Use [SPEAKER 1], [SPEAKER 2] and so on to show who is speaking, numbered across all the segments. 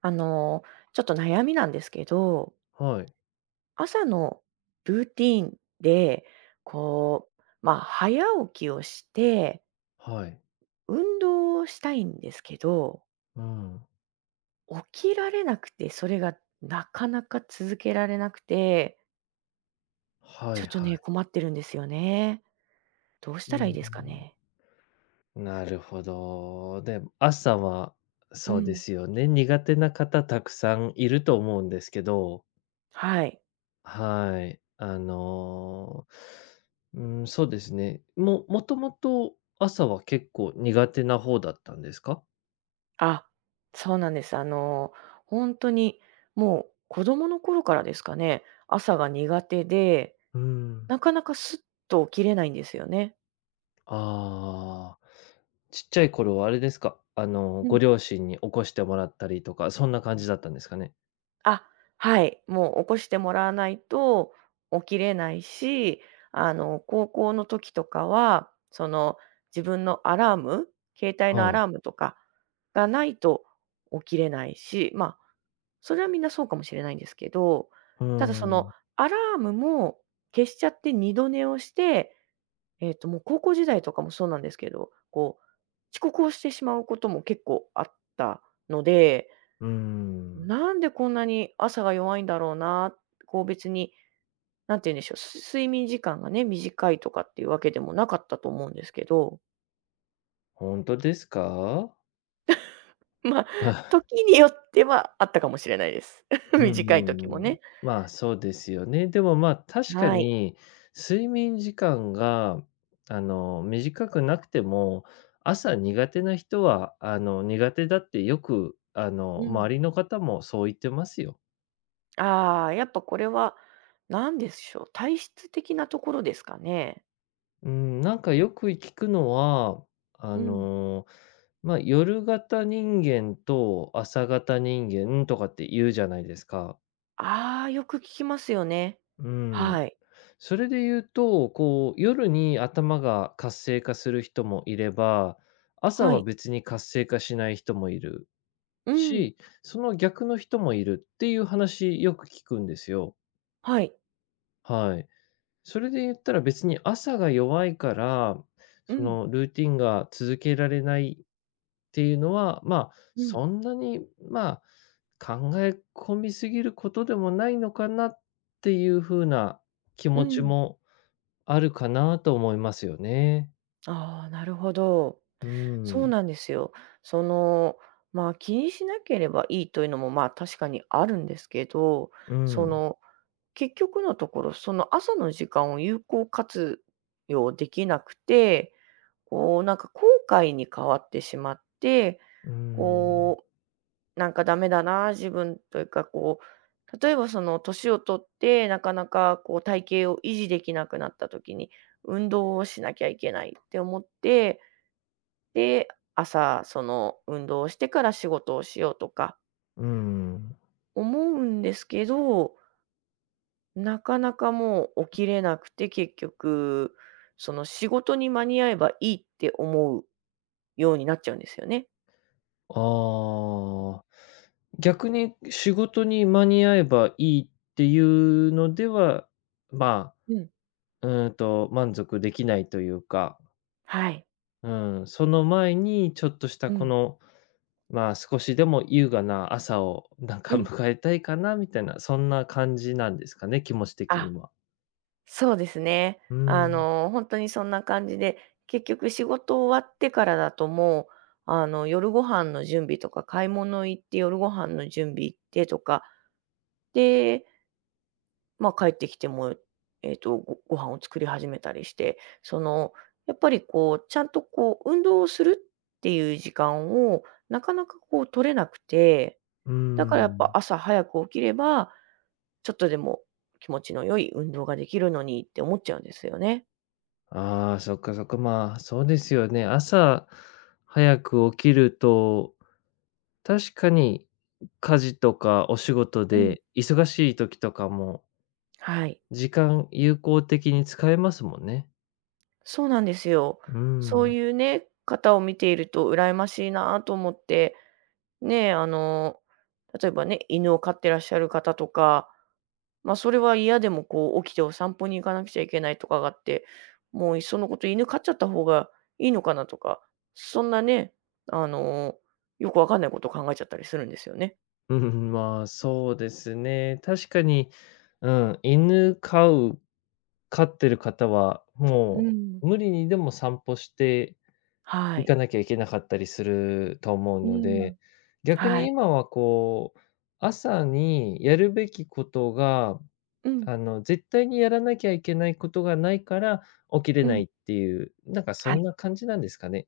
[SPEAKER 1] あの、ちょっと悩みなんですけど、
[SPEAKER 2] はい、
[SPEAKER 1] 朝のルーティーンで、早起きをして、
[SPEAKER 2] はい。
[SPEAKER 1] 運動をしたいんですけど、
[SPEAKER 2] うん。
[SPEAKER 1] 起きられなくて、それがなかなか続けられなくて、
[SPEAKER 2] は
[SPEAKER 1] ち
[SPEAKER 2] い
[SPEAKER 1] ょっと
[SPEAKER 2] は
[SPEAKER 1] ね、
[SPEAKER 2] い。
[SPEAKER 1] 困ってるんですよね。どうし
[SPEAKER 2] う
[SPEAKER 1] たらいい
[SPEAKER 2] ん。
[SPEAKER 1] ですかね？
[SPEAKER 2] なるほど。で、朝は、
[SPEAKER 1] う
[SPEAKER 2] そうで
[SPEAKER 1] ん。
[SPEAKER 2] すよね、苦手な方たくさんいると思うんですけど、
[SPEAKER 1] はい。
[SPEAKER 2] はい。そうですね。もともと朝は結構苦手な方だったんですか？
[SPEAKER 1] あ、そうなんです。本当にもう子供の頃からですかね、朝が苦手で、
[SPEAKER 2] うん。
[SPEAKER 1] なかなかスッと起きれないんですよね。
[SPEAKER 2] ああ、ちっちゃい頃はあれですか、
[SPEAKER 1] う
[SPEAKER 2] ご
[SPEAKER 1] ん。
[SPEAKER 2] 両親に起こしてもらったりとか、そんな感じだったんですかね？
[SPEAKER 1] あ、はい、もう起こしてもらわないと起きれないし、高校の時とかは、自分のアラーム、携帯のア
[SPEAKER 2] はい。
[SPEAKER 1] ラームとかがないと起きれないし、まあ、それはみんなそうかもしれないんですけど、
[SPEAKER 2] う
[SPEAKER 1] ただその
[SPEAKER 2] ん。
[SPEAKER 1] アラームも消しちゃって二度寝をしてもう高校時代とかもそうなんですけど、こう、遅刻をしてしまうことも結構あったので、
[SPEAKER 2] うーん、
[SPEAKER 1] なんでこんなに朝が弱いんだろうな、こう別に、なんて言うんでしょう、睡眠時間がね、短いとかっていうわけでもなかったと思うんですけど、
[SPEAKER 2] 本当ですか？
[SPEAKER 1] まあ、
[SPEAKER 2] あ
[SPEAKER 1] 時によってはあったかもしれないです。
[SPEAKER 2] うんう
[SPEAKER 1] 短い時も
[SPEAKER 2] んうん。
[SPEAKER 1] ね。
[SPEAKER 2] まあ、そうですよね。でも、まあ、確か
[SPEAKER 1] はい。
[SPEAKER 2] に睡眠時間が、短くなくても、朝苦手な人は、苦手だってよく、
[SPEAKER 1] うん。
[SPEAKER 2] 周りの方もそう言ってますよ。
[SPEAKER 1] ああ、やっぱこれは、何でしょう、体質的なところですかね。
[SPEAKER 2] うん、なんかよく聞くのは、あ
[SPEAKER 1] うん。
[SPEAKER 2] の、まあ、夜型人間と朝型人間とかって言うじゃないですか。
[SPEAKER 1] ああ、よく聞きますよね。
[SPEAKER 2] うん。
[SPEAKER 1] はい。
[SPEAKER 2] それで言うと、こう、夜に頭が活性化する人もいれば、朝
[SPEAKER 1] は
[SPEAKER 2] は
[SPEAKER 1] い。
[SPEAKER 2] 別に活性化しない人もいる
[SPEAKER 1] うん。
[SPEAKER 2] し、その逆の人もいるっていう話よく聞くんですよ。
[SPEAKER 1] はい。
[SPEAKER 2] はい。それで言ったら別に朝が弱いから、
[SPEAKER 1] う
[SPEAKER 2] そ
[SPEAKER 1] ん。
[SPEAKER 2] のルーティンが続けられないっていうのは、まあ、
[SPEAKER 1] うん。
[SPEAKER 2] そんなに、まあ、考え込みすぎることでもないのかなっていうふうな気
[SPEAKER 1] う
[SPEAKER 2] 持ち
[SPEAKER 1] ん。
[SPEAKER 2] もあるかなと思いますよね。
[SPEAKER 1] ああ、なるほど。
[SPEAKER 2] う
[SPEAKER 1] そう
[SPEAKER 2] ん、
[SPEAKER 1] なんですよ。その、まあ、気にしなければいいというのも、まあ、確かにあるんですけど、
[SPEAKER 2] う
[SPEAKER 1] そ
[SPEAKER 2] ん、
[SPEAKER 1] の、結局のところ、その朝の時間を有効活用できなくて、こう、なんか後悔に変わってしまって、
[SPEAKER 2] うん、
[SPEAKER 1] こうなんかダメだな、自分というか、こう、例えばその年を取って、なかなかこう体型を維持できなくなった時に、運動をしなきゃいけないって思って、で、朝その運動をしてから仕事をしようとか
[SPEAKER 2] うん。
[SPEAKER 1] 思うんですけど、なかなかもう起きれなくて、結局、その仕事に間に合えばいいって思うようになっちゃうんですよね。
[SPEAKER 2] ああ、逆に仕事に間に合えばいいっていうのでは、ま
[SPEAKER 1] うん。
[SPEAKER 2] あ、満足できないというか、
[SPEAKER 1] はい。
[SPEAKER 2] うん、その前にちょっとした
[SPEAKER 1] う
[SPEAKER 2] こ
[SPEAKER 1] ん。
[SPEAKER 2] の、まあ、少しでも優雅な朝をなん
[SPEAKER 1] う
[SPEAKER 2] か
[SPEAKER 1] ん。
[SPEAKER 2] 迎えたいかなみたいな、そんな感じなんですかね、気持ち的
[SPEAKER 1] あ
[SPEAKER 2] には。
[SPEAKER 1] そうですね。
[SPEAKER 2] うん、
[SPEAKER 1] 本当にそんな感じで、結局仕事終わってからだともう、夜ご飯の準備とか、買い物行って夜ご飯の準備行ってとか、で、ま、帰ってきても、ご飯を作り始めたりして、その、やっぱりこう、ちゃんとこう運動をするっていう時間を、なかなかこう取れなくて、
[SPEAKER 2] う
[SPEAKER 1] だからやっぱ
[SPEAKER 2] ん。
[SPEAKER 1] 朝早く起きれば、ちょっとでも気持ちの良い運動ができるのにって思っちゃうんですよね。
[SPEAKER 2] ああ、そっかそっか。まあ、そうですよね。朝早く起きると、確かに家事とかお仕事
[SPEAKER 1] うん。
[SPEAKER 2] で忙しい時とかも、
[SPEAKER 1] はい、
[SPEAKER 2] 時間有効的に使えますもんね。
[SPEAKER 1] そうなんですよ。
[SPEAKER 2] う
[SPEAKER 1] そう
[SPEAKER 2] ん。
[SPEAKER 1] いうね、方を見ていると羨ましいなと思って、ね、例えばね、犬を飼ってらっしゃる方とか、まあ、それは嫌でもこう起きてお散歩に行かなくちゃいけないとかがあって、もういっそのこと犬飼っちゃった方がいいのかなとか、そんなね、あの、よくわかんないことを考えちゃったりするんですよね。
[SPEAKER 2] うん、まあ、そうですね。確かに、うん、犬飼う飼ってる方は、
[SPEAKER 1] う
[SPEAKER 2] も
[SPEAKER 1] ん。
[SPEAKER 2] う無理にでも散歩して
[SPEAKER 1] は
[SPEAKER 2] 行
[SPEAKER 1] い。
[SPEAKER 2] かなきゃいけなかったりすると思う
[SPEAKER 1] う
[SPEAKER 2] の
[SPEAKER 1] ん。
[SPEAKER 2] で、逆
[SPEAKER 1] は
[SPEAKER 2] に
[SPEAKER 1] い。
[SPEAKER 2] 今はこう、朝にやるべきことが、
[SPEAKER 1] うん、
[SPEAKER 2] 絶対にやらなきゃいけないことがないから起きれ
[SPEAKER 1] う
[SPEAKER 2] ない
[SPEAKER 1] ん。
[SPEAKER 2] っていう、なんかそ
[SPEAKER 1] は
[SPEAKER 2] ん
[SPEAKER 1] い。
[SPEAKER 2] な感じなんですかね。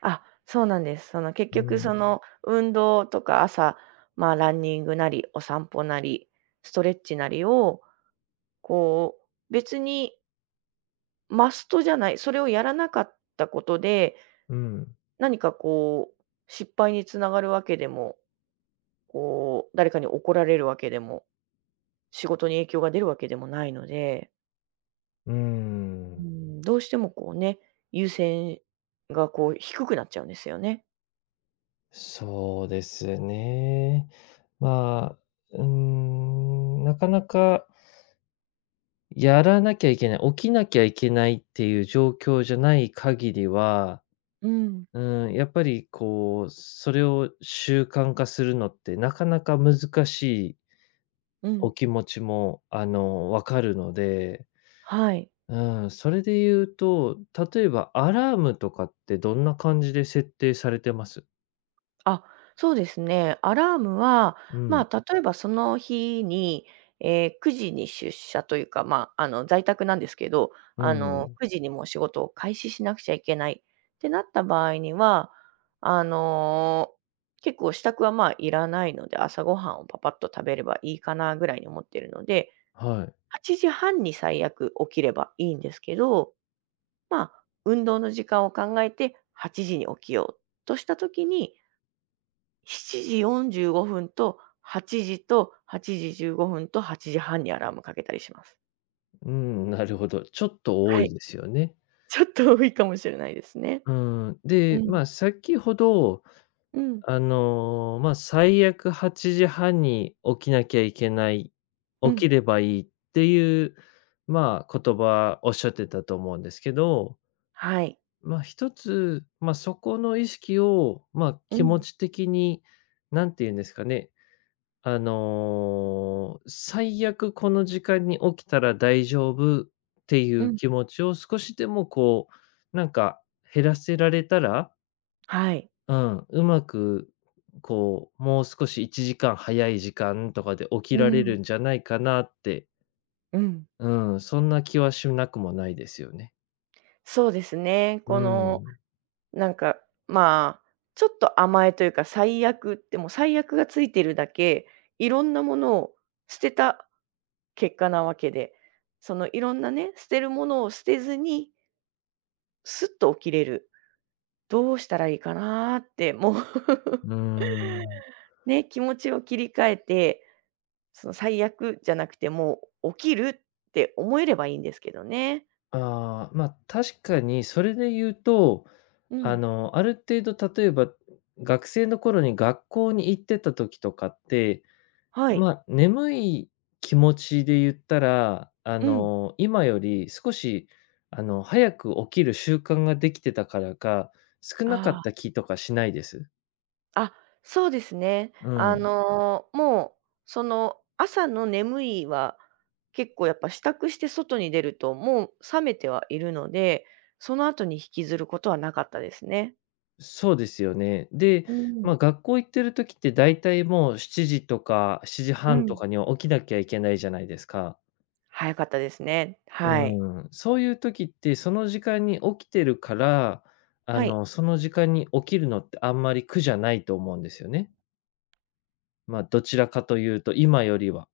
[SPEAKER 1] あ、そうなんです。その結
[SPEAKER 2] う
[SPEAKER 1] 局そ
[SPEAKER 2] ん、
[SPEAKER 1] の運動とか朝、まあ、ランニングなり、お散歩なり、ストレッチなりを、こう、別にマストじゃない、それをやらなかったことで、
[SPEAKER 2] うん、
[SPEAKER 1] 何かこう、失敗につながるわけでも、こう、誰かに怒られるわけでも、仕事に影響が出るわけでもないので、
[SPEAKER 2] う
[SPEAKER 1] う
[SPEAKER 2] ん。
[SPEAKER 1] ん、どうしてもこうね、優先がこう低くなっちゃうんですよね。
[SPEAKER 2] そうですね。まあ、なかなかやらなきゃいけない、起きなきゃいけないっていう状況じゃない限りは、
[SPEAKER 1] うん、
[SPEAKER 2] うん、やっぱりこう、それを習慣化するのってなかなか難しい
[SPEAKER 1] う
[SPEAKER 2] お
[SPEAKER 1] ん、
[SPEAKER 2] 気持ちも、わかるので、
[SPEAKER 1] はい。
[SPEAKER 2] うん、それで言うと、例えばアラームとかってどんな感じで設定されてます？
[SPEAKER 1] あ、そうですね。アラームは、
[SPEAKER 2] うん、
[SPEAKER 1] まあ、例えばその日に、ええ、9時に出社というか、まあ、在宅なんですけど、
[SPEAKER 2] うん、
[SPEAKER 1] 9時にもう仕事を開始しなくちゃいけないってなった場合には、あの、結構支度は、まあ、いらないので、朝ごはんをパパッと食べればいいかなぐらいに思ってるので、
[SPEAKER 2] はい。
[SPEAKER 1] 8時半に最悪起きればいいんですけど、まあ、運動の時間を考えて8時に起きようとした時に7時45分と8時と8時15分と8時半にアラームかけたりします。
[SPEAKER 2] うん、なるほど。ちょっと多
[SPEAKER 1] は
[SPEAKER 2] い
[SPEAKER 1] い。
[SPEAKER 2] ですよね。
[SPEAKER 1] ちょっと多いかもしれないですね。
[SPEAKER 2] うん、
[SPEAKER 1] う
[SPEAKER 2] で、
[SPEAKER 1] ん。
[SPEAKER 2] まあ、先ほど
[SPEAKER 1] うん。
[SPEAKER 2] まあ、最悪8時半に起きなきゃいけない、
[SPEAKER 1] う
[SPEAKER 2] 起
[SPEAKER 1] ん。
[SPEAKER 2] きればいいっていう、まあ、言葉おっしゃってたと思うんですけど、
[SPEAKER 1] はい。
[SPEAKER 2] まあ、一つ、まあ、そこの意識を、まあ、
[SPEAKER 1] う
[SPEAKER 2] 気持
[SPEAKER 1] ん。
[SPEAKER 2] ち的に、なんて言うんですかね、最悪この時間に起きたら大丈夫ってい
[SPEAKER 1] う
[SPEAKER 2] う
[SPEAKER 1] ん。
[SPEAKER 2] 気持ちを少しでもこう、なんか減らせられたら、
[SPEAKER 1] はい。
[SPEAKER 2] うん、うまく、こう、もう少し1時間早い時間とかで起き
[SPEAKER 1] う
[SPEAKER 2] られ
[SPEAKER 1] ん。
[SPEAKER 2] るんじゃないかなって、
[SPEAKER 1] うん。
[SPEAKER 2] うん、そんな気はしなくもないですよね。
[SPEAKER 1] そうですね。
[SPEAKER 2] う
[SPEAKER 1] この、
[SPEAKER 2] ん。
[SPEAKER 1] なんか、まあ、ちょっと甘えというか、最悪って、もう最悪がついてるだけ、いろんなものを捨てた結果なわけで、そのいろんなね、捨てるものを捨てずに、すっと起きれる。どうしたらいいかなって、もう
[SPEAKER 2] う ーん。
[SPEAKER 1] ね、気持ちを切り替えて、その最悪じゃなくて、もう起きるって思えればいいんですけどね。
[SPEAKER 2] ああ、ま、確かにそれで言うと、
[SPEAKER 1] うん。
[SPEAKER 2] ある程度例えば、学生の頃に学校に行ってた時とかって、
[SPEAKER 1] はい。
[SPEAKER 2] まあ、眠い気持ちで言ったら、
[SPEAKER 1] うん。
[SPEAKER 2] 今より少し、早く起きる習慣ができてたからか、少なかっ
[SPEAKER 1] あ
[SPEAKER 2] た気とかしないです。
[SPEAKER 1] あ、あ、そうですね。
[SPEAKER 2] うん。
[SPEAKER 1] もう、その、朝の眠いは、結構やっぱ支度して外に出ると、もう覚めてはいるので、その後に引きずることはなかったですね。
[SPEAKER 2] そうですよね。で、
[SPEAKER 1] う
[SPEAKER 2] ま
[SPEAKER 1] ん。
[SPEAKER 2] あ、学校行ってる時ってだいたいもう7時とか7
[SPEAKER 1] う
[SPEAKER 2] 時半と
[SPEAKER 1] ん。
[SPEAKER 2] かには起きなきゃいけないじゃないですか。
[SPEAKER 1] 早かったですね。はい。
[SPEAKER 2] うん。そういう時って、その時間に起きてるから、
[SPEAKER 1] はい。
[SPEAKER 2] その時間に起きるのってあんまり苦じゃないと思うんですよね。まあ、どちらかというと、今よりは、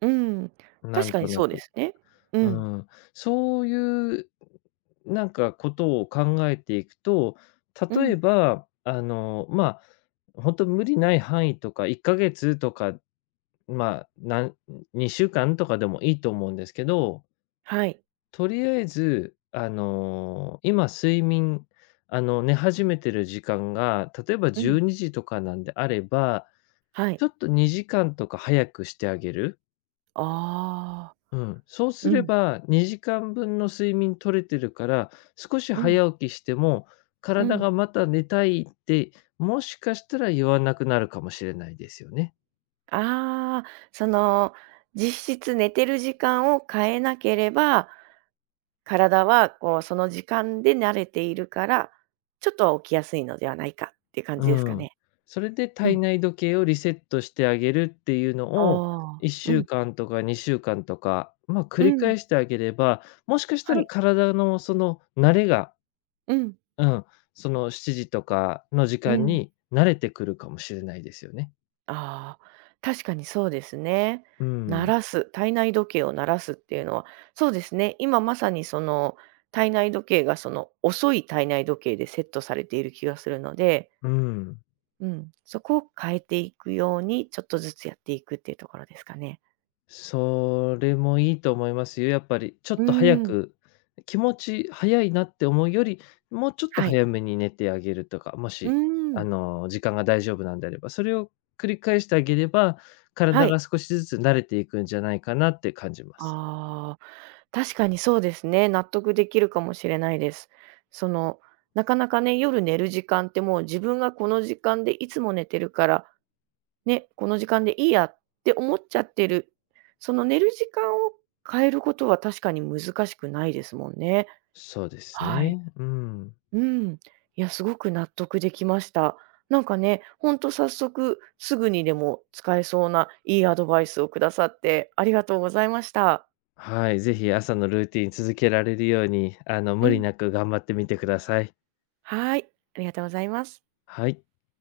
[SPEAKER 1] うん、
[SPEAKER 2] な
[SPEAKER 1] 確
[SPEAKER 2] ん
[SPEAKER 1] かに
[SPEAKER 2] とな
[SPEAKER 1] そうで
[SPEAKER 2] く。
[SPEAKER 1] すね。う
[SPEAKER 2] う
[SPEAKER 1] ん、
[SPEAKER 2] ん。そういう、なんかことを考えていくと、
[SPEAKER 1] う
[SPEAKER 2] 例え
[SPEAKER 1] ん、
[SPEAKER 2] ば、本当無理ない範囲とか、1ヶ月とか、まあ、2週間とかでもいいと思うんですけど、
[SPEAKER 1] はい、
[SPEAKER 2] とりあえず、あの、今睡眠、あの、寝始めてる時間が、例えば
[SPEAKER 1] うん、
[SPEAKER 2] 12時とかなんであれば、
[SPEAKER 1] は
[SPEAKER 2] ち
[SPEAKER 1] い。
[SPEAKER 2] ょっと2時間とか早くしてあげる。
[SPEAKER 1] ああ、
[SPEAKER 2] うん、そうす
[SPEAKER 1] う
[SPEAKER 2] れ
[SPEAKER 1] ん、
[SPEAKER 2] ば、2時間分の睡眠取れてるから、少し
[SPEAKER 1] うん、
[SPEAKER 2] 早起きしても、
[SPEAKER 1] う
[SPEAKER 2] 体
[SPEAKER 1] ん。
[SPEAKER 2] がまた寝たいって、もしかしたら言わなくなるかもしれないですよね。
[SPEAKER 1] ああ、その、実質寝てる時間を変えなければ、体はこう、その時間で慣れているから、ちょっとは起きやすいのではないかっていう感
[SPEAKER 2] う
[SPEAKER 1] じですか
[SPEAKER 2] ん。
[SPEAKER 1] ね。
[SPEAKER 2] それで
[SPEAKER 1] うん。
[SPEAKER 2] 体内時計をリセットしてあげるっていう
[SPEAKER 1] あ
[SPEAKER 2] のを、
[SPEAKER 1] あ、
[SPEAKER 2] 1
[SPEAKER 1] う
[SPEAKER 2] 週
[SPEAKER 1] ん、
[SPEAKER 2] 間とか2週間とか、まあ、繰
[SPEAKER 1] う
[SPEAKER 2] り
[SPEAKER 1] ん、
[SPEAKER 2] 返してあげれば、もしかした
[SPEAKER 1] は
[SPEAKER 2] ら
[SPEAKER 1] い、
[SPEAKER 2] 体のその慣れが、
[SPEAKER 1] うん、
[SPEAKER 2] うん、その7時とかの時
[SPEAKER 1] う
[SPEAKER 2] 間
[SPEAKER 1] ん。
[SPEAKER 2] に慣れてくるかもしれないですよね。
[SPEAKER 1] ああ、確かにそうですね。
[SPEAKER 2] う
[SPEAKER 1] 鳴
[SPEAKER 2] ん、
[SPEAKER 1] らす、体内時計を鳴らすっていうのは、そうですね、今まさにその体内時計がその遅い体内時計でセットされている気がするので、
[SPEAKER 2] うん。
[SPEAKER 1] うん、そこを変えていくようにちょっとずつやっていくっていうところですかね。
[SPEAKER 2] それもいいと思いますよ、やっぱり。ちょ
[SPEAKER 1] うー
[SPEAKER 2] っと早
[SPEAKER 1] ん、
[SPEAKER 2] く、気持ち早いなって思うより、もうちょっと
[SPEAKER 1] はい。
[SPEAKER 2] 早めに寝てあげるとか、も
[SPEAKER 1] うー
[SPEAKER 2] し、
[SPEAKER 1] ん、
[SPEAKER 2] 時間が大丈夫なんであれば、それを繰り返してあげれば、
[SPEAKER 1] は
[SPEAKER 2] 体
[SPEAKER 1] い。
[SPEAKER 2] が少しずつ慣れていくんじゃないかなって感じます。
[SPEAKER 1] ああ、確かにそうですね。納得できるかもしれないです。その、なかなかね、夜寝る時間ってもう自分がこの時間でいつも寝てるからね、この時間でいいやって思っちゃってる、その寝る時間を変えることは確かに難しくないですもんね。
[SPEAKER 2] そうです
[SPEAKER 1] はい。
[SPEAKER 2] ね。うん。
[SPEAKER 1] うん。いや、すごく納得できました。なんかね、ほんと早速すぐにでも使えそうないいアドバイスをくださってありがとうございました。
[SPEAKER 2] はい、ぜひ朝のルーティン続けられるように、
[SPEAKER 1] う
[SPEAKER 2] 無理
[SPEAKER 1] ん。
[SPEAKER 2] なく頑張ってみてください。
[SPEAKER 1] はい、ありがとうございます。
[SPEAKER 2] はい。